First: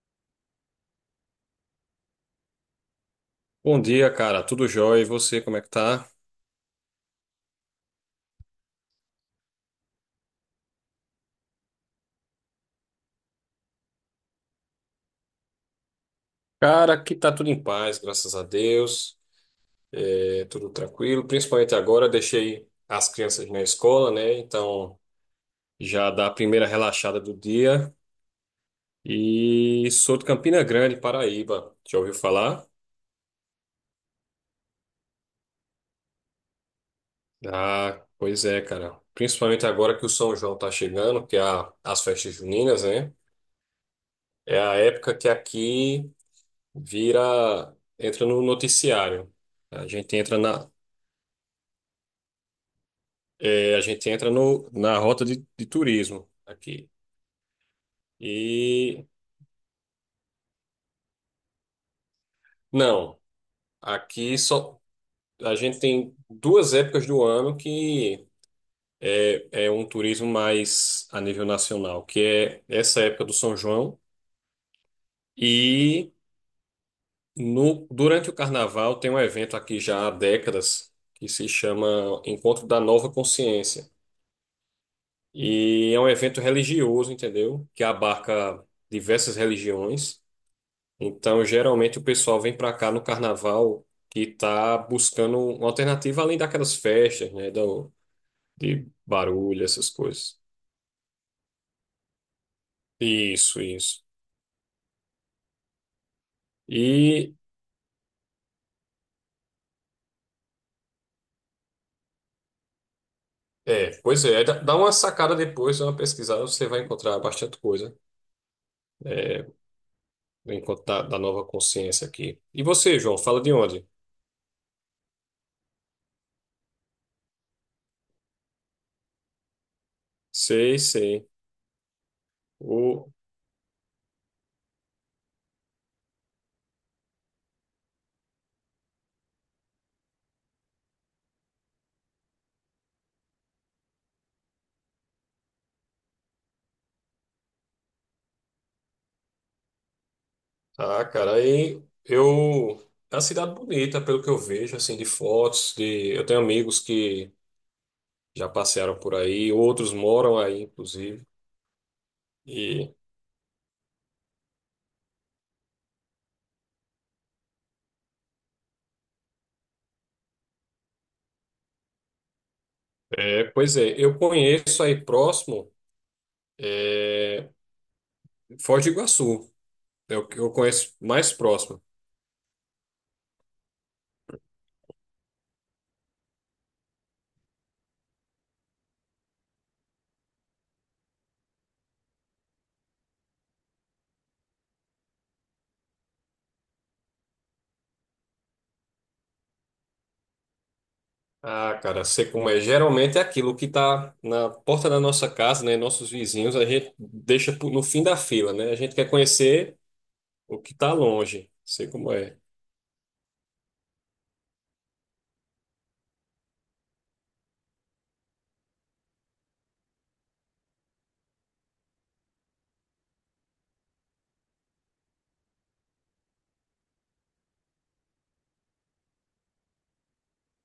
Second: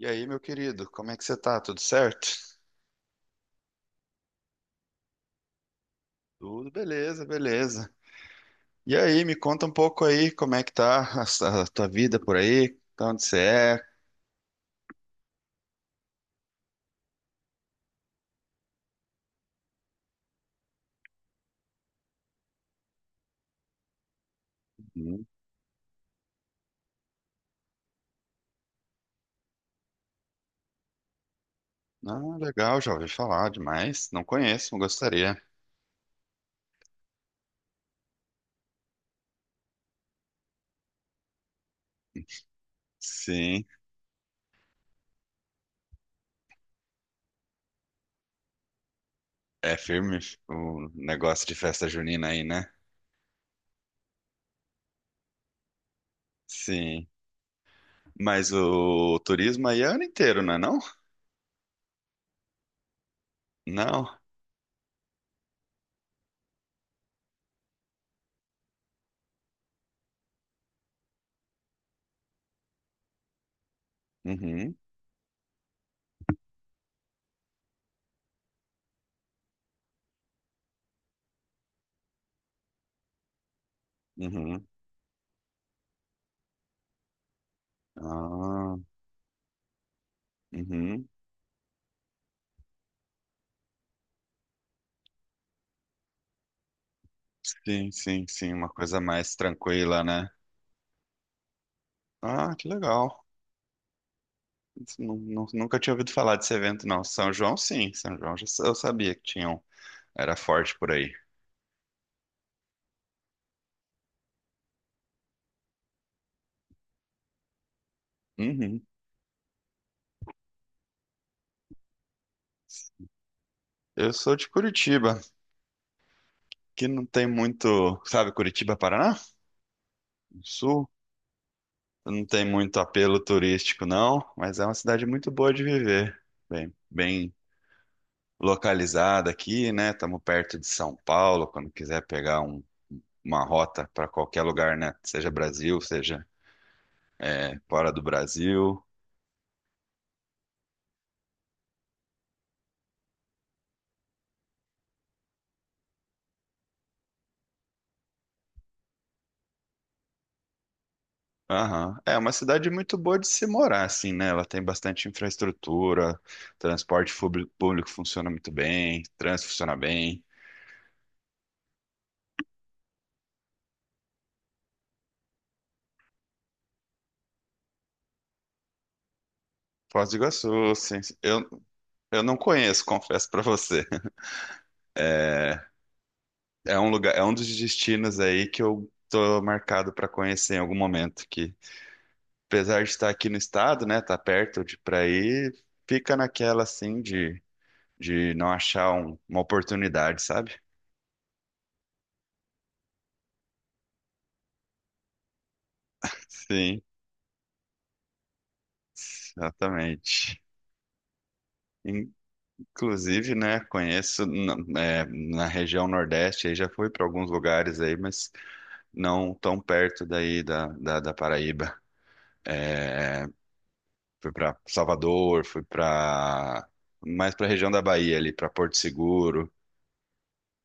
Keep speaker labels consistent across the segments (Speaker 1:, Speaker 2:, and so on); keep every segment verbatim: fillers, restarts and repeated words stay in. Speaker 1: E aí, meu querido, como é que você tá? Tudo certo?
Speaker 2: Bom dia, cara. Tudo jóia? E você, como é que tá?
Speaker 1: Tudo beleza, beleza. E aí, me conta um pouco aí, como é que tá a, s- a tua vida por aí? Tá onde você é?
Speaker 2: Cara, aqui tá tudo em paz, graças a Deus. É tudo tranquilo. Principalmente agora, deixei as crianças na escola, né? Então
Speaker 1: Uhum.
Speaker 2: já dá a primeira relaxada do dia. E sou de Campina Grande, Paraíba. Já ouviu
Speaker 1: Ah,
Speaker 2: falar?
Speaker 1: legal, já ouvi falar demais. Não conheço, gostaria.
Speaker 2: Ah, pois é, cara. Principalmente agora que o São João tá chegando, que é a- as festas juninas, né?
Speaker 1: Sim,
Speaker 2: É a época que aqui vira, entra no noticiário.
Speaker 1: é
Speaker 2: A gente
Speaker 1: firme
Speaker 2: entra na,
Speaker 1: o negócio de festa junina aí, né?
Speaker 2: é, a gente entra no, na rota de, de turismo aqui.
Speaker 1: Sim. Mas
Speaker 2: E
Speaker 1: o turismo aí é ano inteiro, não é não?
Speaker 2: não,
Speaker 1: Não.
Speaker 2: aqui só a gente tem duas épocas do ano que é, é um turismo mais a nível nacional, que é essa época do São João
Speaker 1: Uhum,
Speaker 2: e no, durante o Carnaval tem um evento aqui já há décadas que se chama Encontro da Nova Consciência.
Speaker 1: uhum.
Speaker 2: E é um evento religioso, entendeu? Que abarca
Speaker 1: Ah,
Speaker 2: diversas religiões.
Speaker 1: uhum.
Speaker 2: Então, geralmente o pessoal vem para cá no carnaval que tá buscando uma alternativa além daquelas festas, né,
Speaker 1: Sim,
Speaker 2: do,
Speaker 1: sim, sim, uma
Speaker 2: de
Speaker 1: coisa mais
Speaker 2: barulho, essas
Speaker 1: tranquila, né?
Speaker 2: coisas.
Speaker 1: Ah, que legal.
Speaker 2: Isso, isso.
Speaker 1: Não- não- Nunca tinha ouvido falar desse evento, não. São
Speaker 2: E
Speaker 1: João, sim. São João, já- eu sabia que tinham era forte por aí.
Speaker 2: é, pois é, dá dá uma sacada depois, dá uma pesquisada, você vai encontrar bastante coisa,
Speaker 1: Uhum.
Speaker 2: é, enquanto da, da nova consciência aqui. E você, João, fala de onde?
Speaker 1: Eu sou de Curitiba, que não tem muito, sabe, Curitiba, Paraná? No
Speaker 2: Sei,
Speaker 1: Sul.
Speaker 2: sei.
Speaker 1: Não tem muito
Speaker 2: O,
Speaker 1: apelo turístico, não, mas é uma cidade muito boa de viver. Bem, bem localizada aqui, né? Estamos perto de São Paulo, quando quiser pegar um- uma rota para qualquer lugar, né? Seja Brasil, seja é, fora do Brasil.
Speaker 2: ah, cara, aí eu é uma cidade bonita, pelo que eu vejo, assim, de fotos, de eu tenho amigos que já passearam por aí, outros moram aí, inclusive.
Speaker 1: Aham. É uma cidade
Speaker 2: E,
Speaker 1: muito boa de se morar, assim, né? Ela tem bastante infraestrutura, transporte fubli- público funciona muito bem, trânsito funciona bem.
Speaker 2: é, pois é, eu conheço aí próximo, é, Foz do Iguaçu,
Speaker 1: Foz do
Speaker 2: é o que eu
Speaker 1: Iguaçu,
Speaker 2: conheço
Speaker 1: sim.
Speaker 2: mais
Speaker 1: Eu,
Speaker 2: próximo.
Speaker 1: eu não conheço, confesso pra você. É, é um lugar, é um dos destinos aí que eu tô marcado pra conhecer em algum momento, que apesar de estar aqui no estado, né, tá perto de pra ir, fica naquela assim de, de, não achar um- uma oportunidade, sabe?
Speaker 2: Ah, cara, sei como é. Geralmente é aquilo que tá na porta da nossa casa, né? Nossos vizinhos, a
Speaker 1: Sim,
Speaker 2: gente deixa pro- no fim da fila, né? A gente quer conhecer
Speaker 1: exatamente.
Speaker 2: o que tá longe. Sei como é.
Speaker 1: Inclusive, né, conheço na, é, na região Nordeste, aí já fui para alguns lugares aí, mas não tão perto daí da, da, da Paraíba. É, fui para Salvador, fui para mais para a região da Bahia ali, para Porto Seguro.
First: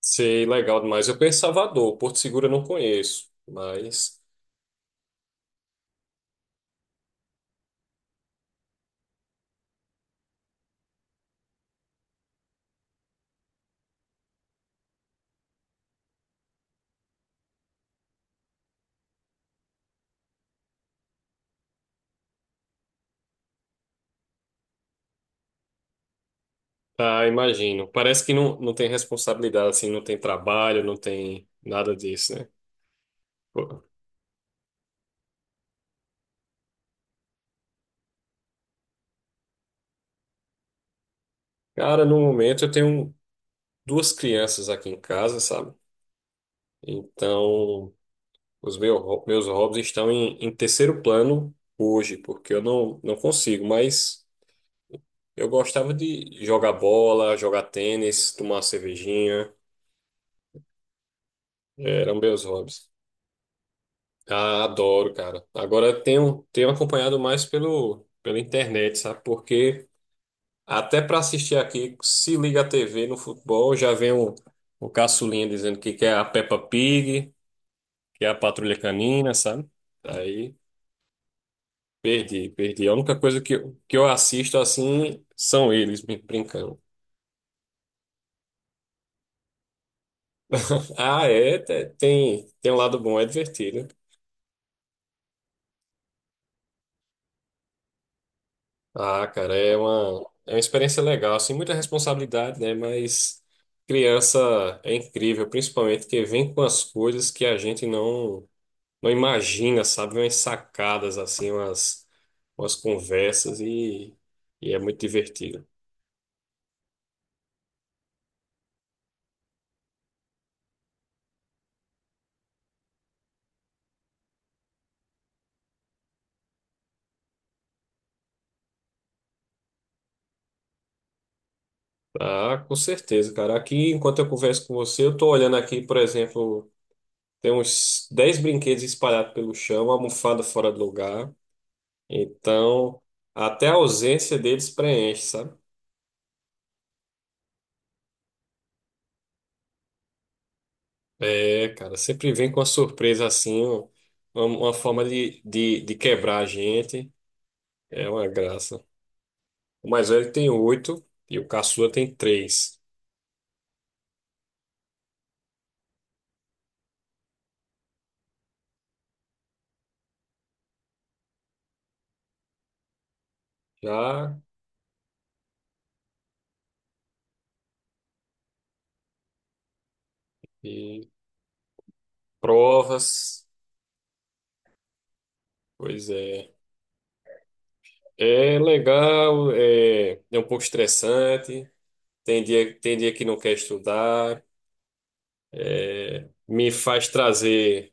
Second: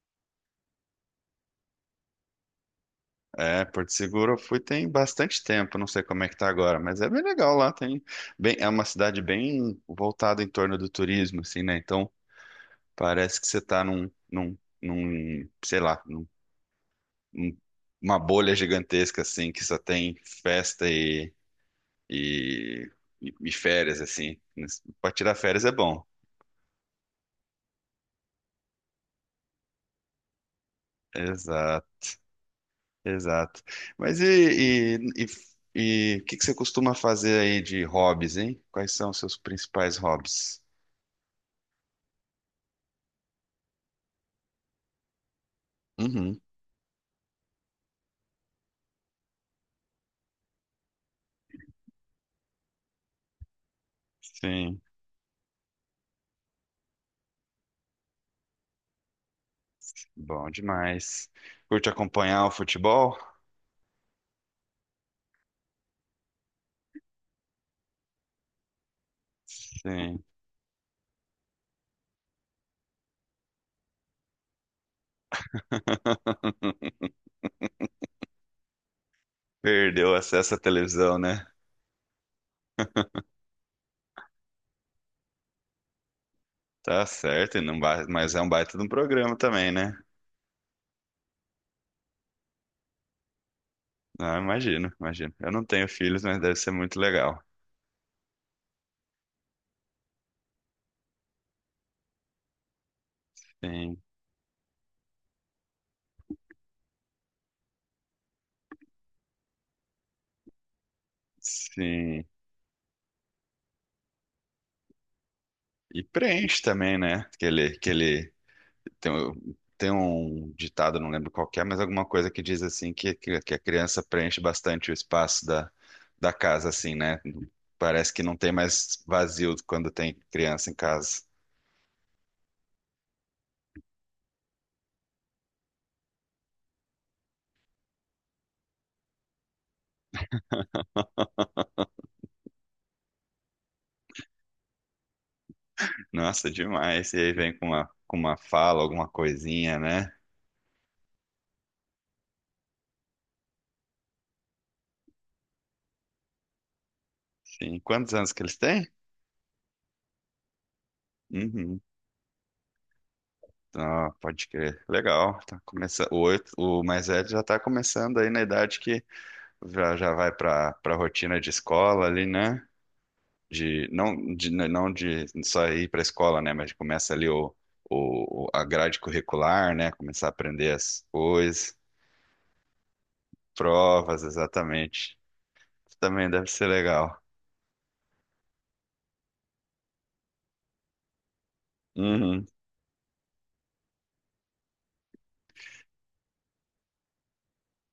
Speaker 2: Sei, legal demais. Eu conheço Salvador, Porto Seguro eu não conheço,
Speaker 1: É, Porto
Speaker 2: mas.
Speaker 1: Seguro eu fui tem bastante tempo, não sei como é que tá agora, mas é bem legal lá, tem bem, é uma cidade bem voltada em torno do turismo, assim, né? Então parece que você tá num, num, num, sei lá, um- uma bolha gigantesca, assim, que só tem festa e, e, e- e férias, assim. Para tirar férias é bom.
Speaker 2: Ah, imagino. Parece que não, não tem responsabilidade, assim, não tem trabalho, não tem
Speaker 1: Exato,
Speaker 2: nada disso, né?
Speaker 1: exato.
Speaker 2: Pô.
Speaker 1: Mas e, e, e, e o que que você costuma fazer aí de hobbies, hein? Quais são os seus principais hobbies?
Speaker 2: Cara, no momento eu tenho duas crianças aqui em casa, sabe?
Speaker 1: Uhum,
Speaker 2: Então, os meu, meus hobbies estão em, em terceiro plano hoje, porque eu não, não consigo, mas
Speaker 1: sim,
Speaker 2: eu gostava de jogar bola, jogar tênis, tomar uma cervejinha,
Speaker 1: bom demais. Curte
Speaker 2: eram meus
Speaker 1: acompanhar o
Speaker 2: hobbies.
Speaker 1: futebol?
Speaker 2: Ah, adoro, cara. Agora eu tenho, tenho acompanhado mais pelo, pela internet, sabe? Porque.
Speaker 1: Sim.
Speaker 2: Até para assistir aqui, se liga a T V no futebol, já vem o, o caçulinha dizendo que quer a Peppa Pig, que é a Patrulha Canina, sabe?
Speaker 1: Perdeu o acesso
Speaker 2: Aí
Speaker 1: à televisão, né?
Speaker 2: perdi, perdi. A única coisa que, eu- que eu assisto assim são eles me brincando.
Speaker 1: Tá certo, e não ba- mas é um baita de um programa também, né?
Speaker 2: Ah, é, te- tem, tem um lado bom, é divertido.
Speaker 1: Não, imagino, imagino. Eu não tenho filhos, mas deve ser muito legal.
Speaker 2: Ah, cara, é uma, é uma experiência legal, assim, muita responsabilidade, né? Mas
Speaker 1: Sim,
Speaker 2: criança é incrível, principalmente que vem com as coisas que a gente não. não imagina, sabe? Umas sacadas assim, umas,
Speaker 1: sim.
Speaker 2: umas conversas e, e é muito divertido.
Speaker 1: E preenche também, né? Que ele, que ele tem, um- tem um ditado, não lembro qual que é, mas alguma coisa que diz assim que, que, que a criança preenche bastante o espaço da, da, casa, assim, né? Parece que não tem mais vazio quando tem criança em casa.
Speaker 2: Ah, com certeza, cara. Aqui, enquanto eu converso com você, eu tô olhando aqui, por exemplo, tem uns dez brinquedos espalhados pelo chão, almofada fora do lugar. Então, até a ausência deles preenche, sabe?
Speaker 1: Nossa, demais. E aí vem com uma, com uma fala, alguma coisinha, né?
Speaker 2: É, cara, sempre vem com uma surpresa assim, um- uma, uma forma de, de, de quebrar a gente.
Speaker 1: Sim.
Speaker 2: É
Speaker 1: Quantos
Speaker 2: uma
Speaker 1: anos que eles
Speaker 2: graça.
Speaker 1: têm?
Speaker 2: O mais velho tem oito e o
Speaker 1: Uhum.
Speaker 2: caçula tem três.
Speaker 1: Ah, pode crer. Legal. Tá começando. O, oito- o mais velho já tá começando aí na idade que já, já vai pra, pra rotina de escola ali, né? De, não,
Speaker 2: Já,
Speaker 1: de, né, não de só ir pra escola, né? Mas começa ali o, o, a grade curricular, né? Começar a aprender as
Speaker 2: e
Speaker 1: coisas,
Speaker 2: provas,
Speaker 1: provas, exatamente.
Speaker 2: pois
Speaker 1: Também deve
Speaker 2: é.
Speaker 1: ser legal.
Speaker 2: É legal, é, é um pouco estressante, tem
Speaker 1: Uhum.
Speaker 2: dia, tem dia que não quer estudar, é, me faz trazer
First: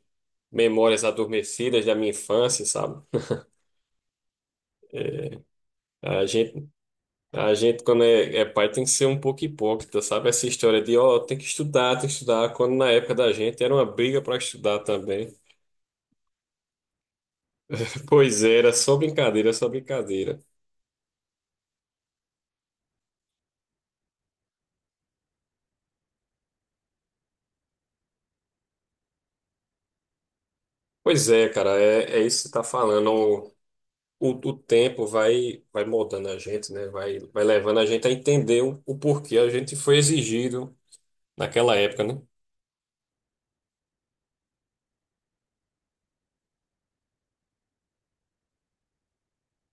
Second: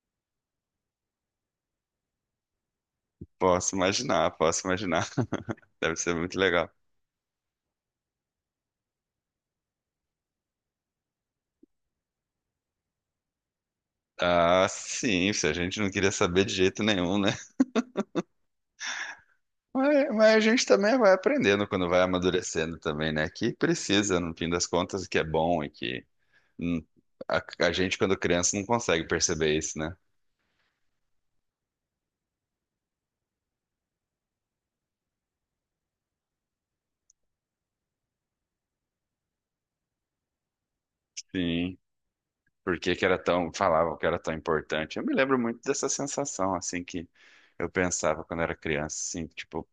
Speaker 2: memórias adormecidas da minha infância, sabe?
Speaker 1: Posso imaginar, posso imaginar. Deve ser
Speaker 2: A
Speaker 1: muito
Speaker 2: gente,
Speaker 1: legal.
Speaker 2: a gente quando é, é pai, tem que ser um pouco hipócrita, sabe? Essa história de, ó, tem que estudar, tem que estudar, quando na época da gente era uma briga para
Speaker 1: Ah,
Speaker 2: estudar
Speaker 1: sim,
Speaker 2: também.
Speaker 1: se a gente não queria saber de jeito nenhum, né?
Speaker 2: Pois é, era só brincadeira, só
Speaker 1: Mas, mas a
Speaker 2: brincadeira.
Speaker 1: gente também vai aprendendo quando vai amadurecendo também, né? Que precisa, no fim das contas, que é bom e que hum, a, a gente, quando criança, não consegue perceber isso, né?
Speaker 2: Pois é, cara, é, é isso que você tá falando. o, o tempo vai, vai moldando a gente, né? Vai, vai levando a gente a entender o, o porquê a gente foi exigido naquela
Speaker 1: Sim.
Speaker 2: época, né?
Speaker 1: Por que que era tão, falavam que era tão importante. Eu me lembro muito dessa sensação, assim, que eu pensava quando era criança, assim, tipo,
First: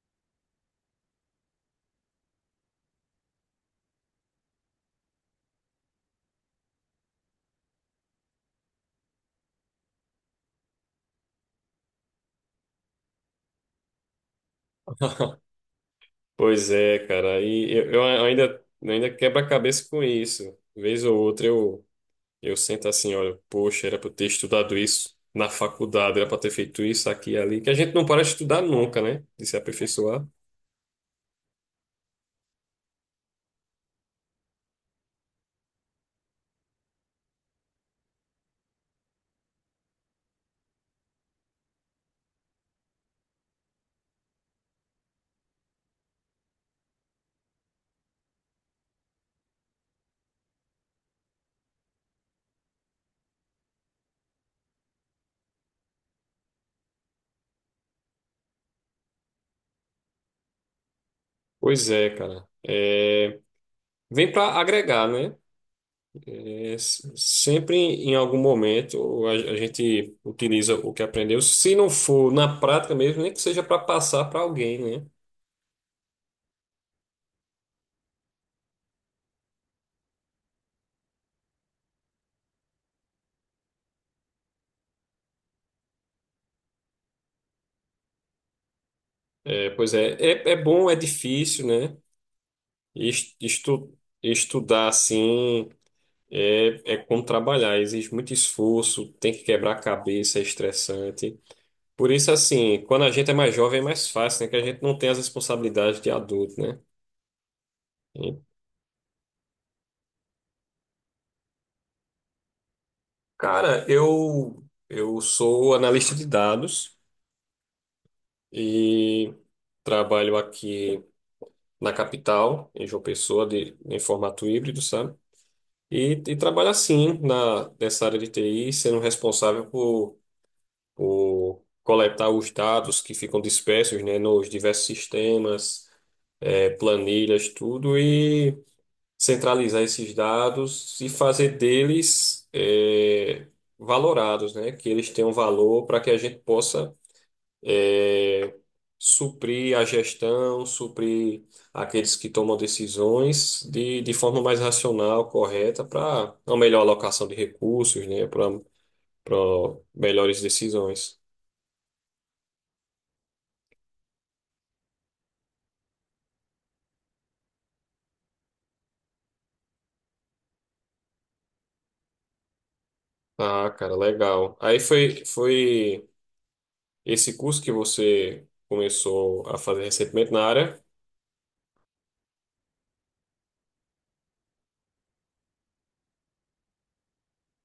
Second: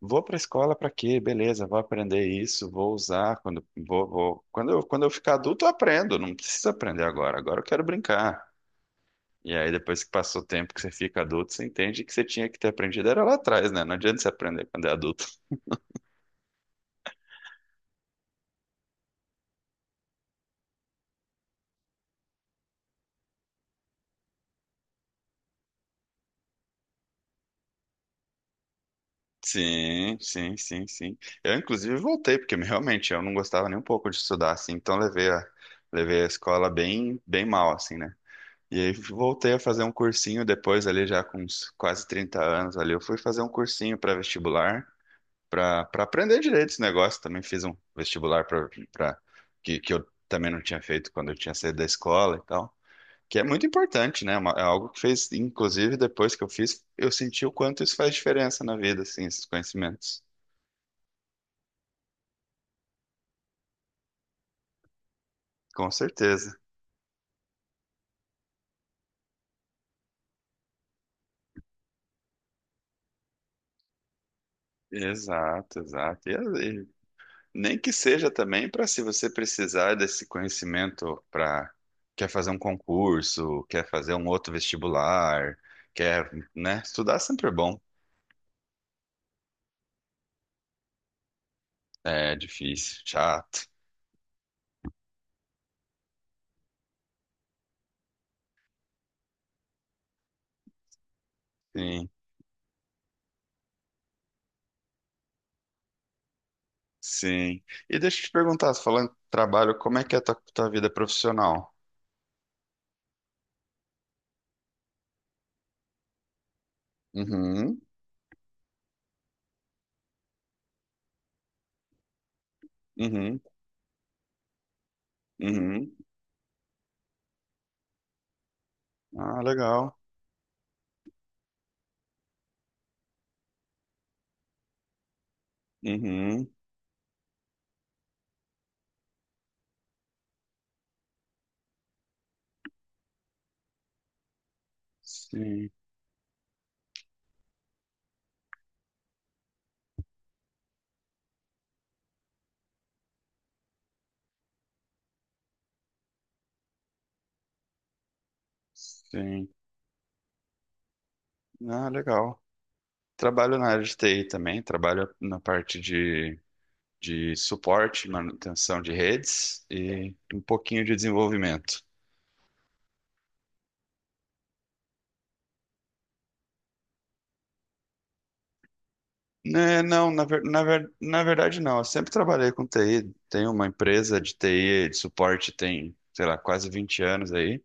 Speaker 1: vou pra escola pra quê? Beleza, vou aprender isso, vou usar quando vou, vou. Quando eu, quando eu ficar adulto, eu aprendo, não preciso aprender agora, agora eu quero brincar. E aí, depois que passou o tempo que você fica adulto, você entende que você tinha que ter aprendido era lá atrás, né? Não adianta você aprender quando é adulto.
Speaker 2: Pois é, cara. E eu, eu ainda, ainda quebro a cabeça com isso. Vez ou outra eu, eu sento assim, olha, poxa, era para eu ter estudado isso na faculdade, era para ter feito isso aqui e ali. Que a gente não para de estudar nunca, né? De se
Speaker 1: Sim,
Speaker 2: aperfeiçoar.
Speaker 1: sim, sim, sim. Eu, inclusive, voltei, porque realmente eu não gostava nem um pouco de estudar, assim. Então, levei a, levei a escola bem, bem mal, assim, né? E aí, voltei a fazer um cursinho depois, ali, já com uns quase trinta anos, ali. Eu fui fazer um cursinho para vestibular, para para aprender direito esse negócio. Também fiz um vestibular para que, que eu também não tinha feito quando eu tinha saído da escola e tal. Que é muito importante, né? Uma- É algo que fez, inclusive, depois que eu fiz, eu senti o quanto isso faz diferença na vida, assim, esses conhecimentos.
Speaker 2: Pois é, cara. É, vem para agregar, né?
Speaker 1: Com certeza.
Speaker 2: É, s- sempre em algum momento a, a gente utiliza o que aprendeu, se não for na prática mesmo, nem que seja para passar para alguém, né?
Speaker 1: Exato, exato. E, e nem que seja também para se você precisar desse conhecimento para quer fazer um concurso, quer fazer um outro vestibular, quer, né? Estudar sempre é bom.
Speaker 2: É, pois é, é, é bom, é difícil, né?
Speaker 1: É difícil,
Speaker 2: Es-
Speaker 1: chato.
Speaker 2: Estu, estudar assim é, é como trabalhar, exige muito esforço, tem que quebrar a cabeça, é estressante.
Speaker 1: Sim,
Speaker 2: Por isso, assim, quando a gente é mais jovem é mais fácil, né? Que a gente não tem as responsabilidades de adulto, né?
Speaker 1: sim. E deixa eu te
Speaker 2: E,
Speaker 1: perguntar, falando de trabalho, como é que é a tua, tua vida profissional?
Speaker 2: cara, eu, eu sou analista de dados.
Speaker 1: Uhum,
Speaker 2: E trabalho aqui na capital, em João
Speaker 1: uhum.
Speaker 2: Pessoa, de, em formato híbrido, sabe?
Speaker 1: Uhum.
Speaker 2: E, e trabalho assim, na, nessa área de T I, sendo
Speaker 1: Ah,
Speaker 2: responsável
Speaker 1: legal.
Speaker 2: por, por coletar os dados que ficam dispersos, né, nos diversos sistemas,
Speaker 1: Uhum.
Speaker 2: eh, planilhas, tudo, e centralizar esses dados e fazer deles, eh, valorados, né, que eles tenham
Speaker 1: Sim,
Speaker 2: valor para que a gente possa é, suprir a gestão, suprir aqueles que tomam decisões de, de forma mais racional, correta, para uma melhor alocação de recursos, né, para para
Speaker 1: sim.
Speaker 2: melhores decisões.
Speaker 1: Ah, legal. Trabalho na área de T I também, trabalho na parte de, de, suporte, manutenção de redes e um pouquinho de desenvolvimento.
Speaker 2: Ah, cara, legal. Aí foi, foi esse curso que você começou a
Speaker 1: Né,
Speaker 2: fazer
Speaker 1: não, na,
Speaker 2: recentemente
Speaker 1: ver-
Speaker 2: na
Speaker 1: na,
Speaker 2: área.
Speaker 1: ver- na verdade não. Eu sempre trabalhei com T I. Tenho uma empresa de T I, de suporte, tem, sei lá, quase vinte anos aí.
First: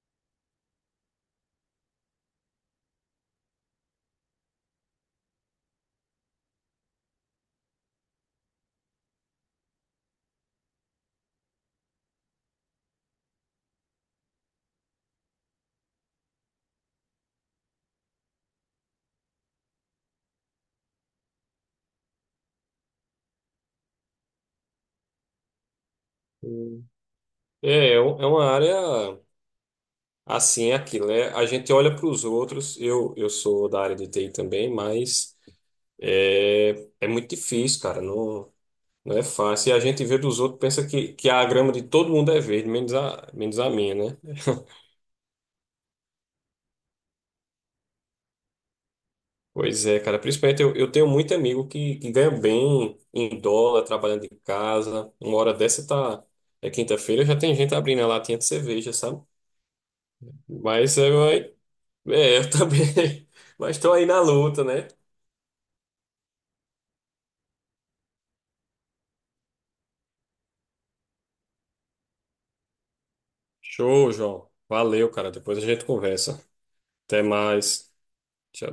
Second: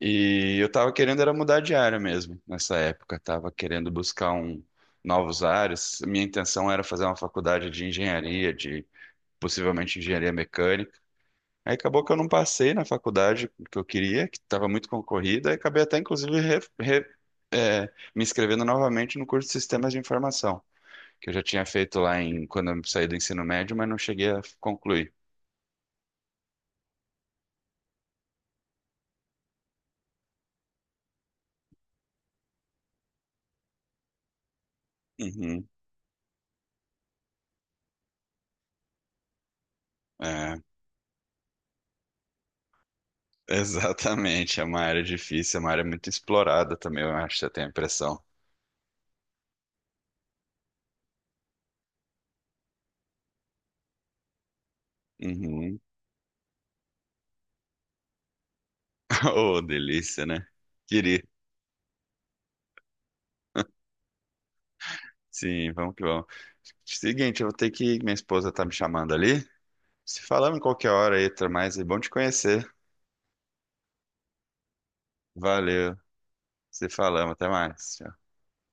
Speaker 1: E eu tava querendo era mudar de área mesmo nessa época. Tava querendo buscar um novos áreas. Minha intenção era fazer uma faculdade de engenharia, de possivelmente engenharia mecânica. Aí acabou que eu não passei na faculdade que eu queria, que estava muito concorrida, e acabei até inclusive re- re- eh, me inscrevendo novamente no curso de Sistemas de Informação, que eu já tinha feito lá em quando eu saí do ensino médio, mas não cheguei a concluir.
Speaker 2: Hum. É, é um- é uma área assim, é aquilo, né? A gente olha para os outros. Eu, eu sou da área de T I também, mas
Speaker 1: Uhum.
Speaker 2: É, é muito difícil, cara. Não, não é fácil. E a gente vê dos
Speaker 1: É.
Speaker 2: outros, pensa que, que a grama de todo mundo é verde, menos a, menos a minha, né?
Speaker 1: Exatamente, é uma área difícil, é uma área muito explorada também, eu acho, eu tenho a impressão.
Speaker 2: Pois é, cara. Principalmente eu, eu tenho muito amigo que, que ganha bem em dólar, trabalhando de casa. Uma hora
Speaker 1: Uhum.
Speaker 2: dessa tá. É quinta-feira, já tem gente abrindo a latinha de cerveja, sabe?
Speaker 1: Oh, delícia, né?
Speaker 2: Mas é,
Speaker 1: Queria.
Speaker 2: mas- É, eu também. Mas tô aí na luta, né?
Speaker 1: Sim, vamos que vamos. Seguinte, eu vou ter que ir, minha esposa tá me chamando ali. Se falamos em qualquer hora aí, até mais, e bom te conhecer.
Speaker 2: Show, João. Valeu, cara. Depois a gente
Speaker 1: Valeu.
Speaker 2: conversa.
Speaker 1: Se
Speaker 2: Até
Speaker 1: falamos, até
Speaker 2: mais.
Speaker 1: mais. Tchau.
Speaker 2: Tchau.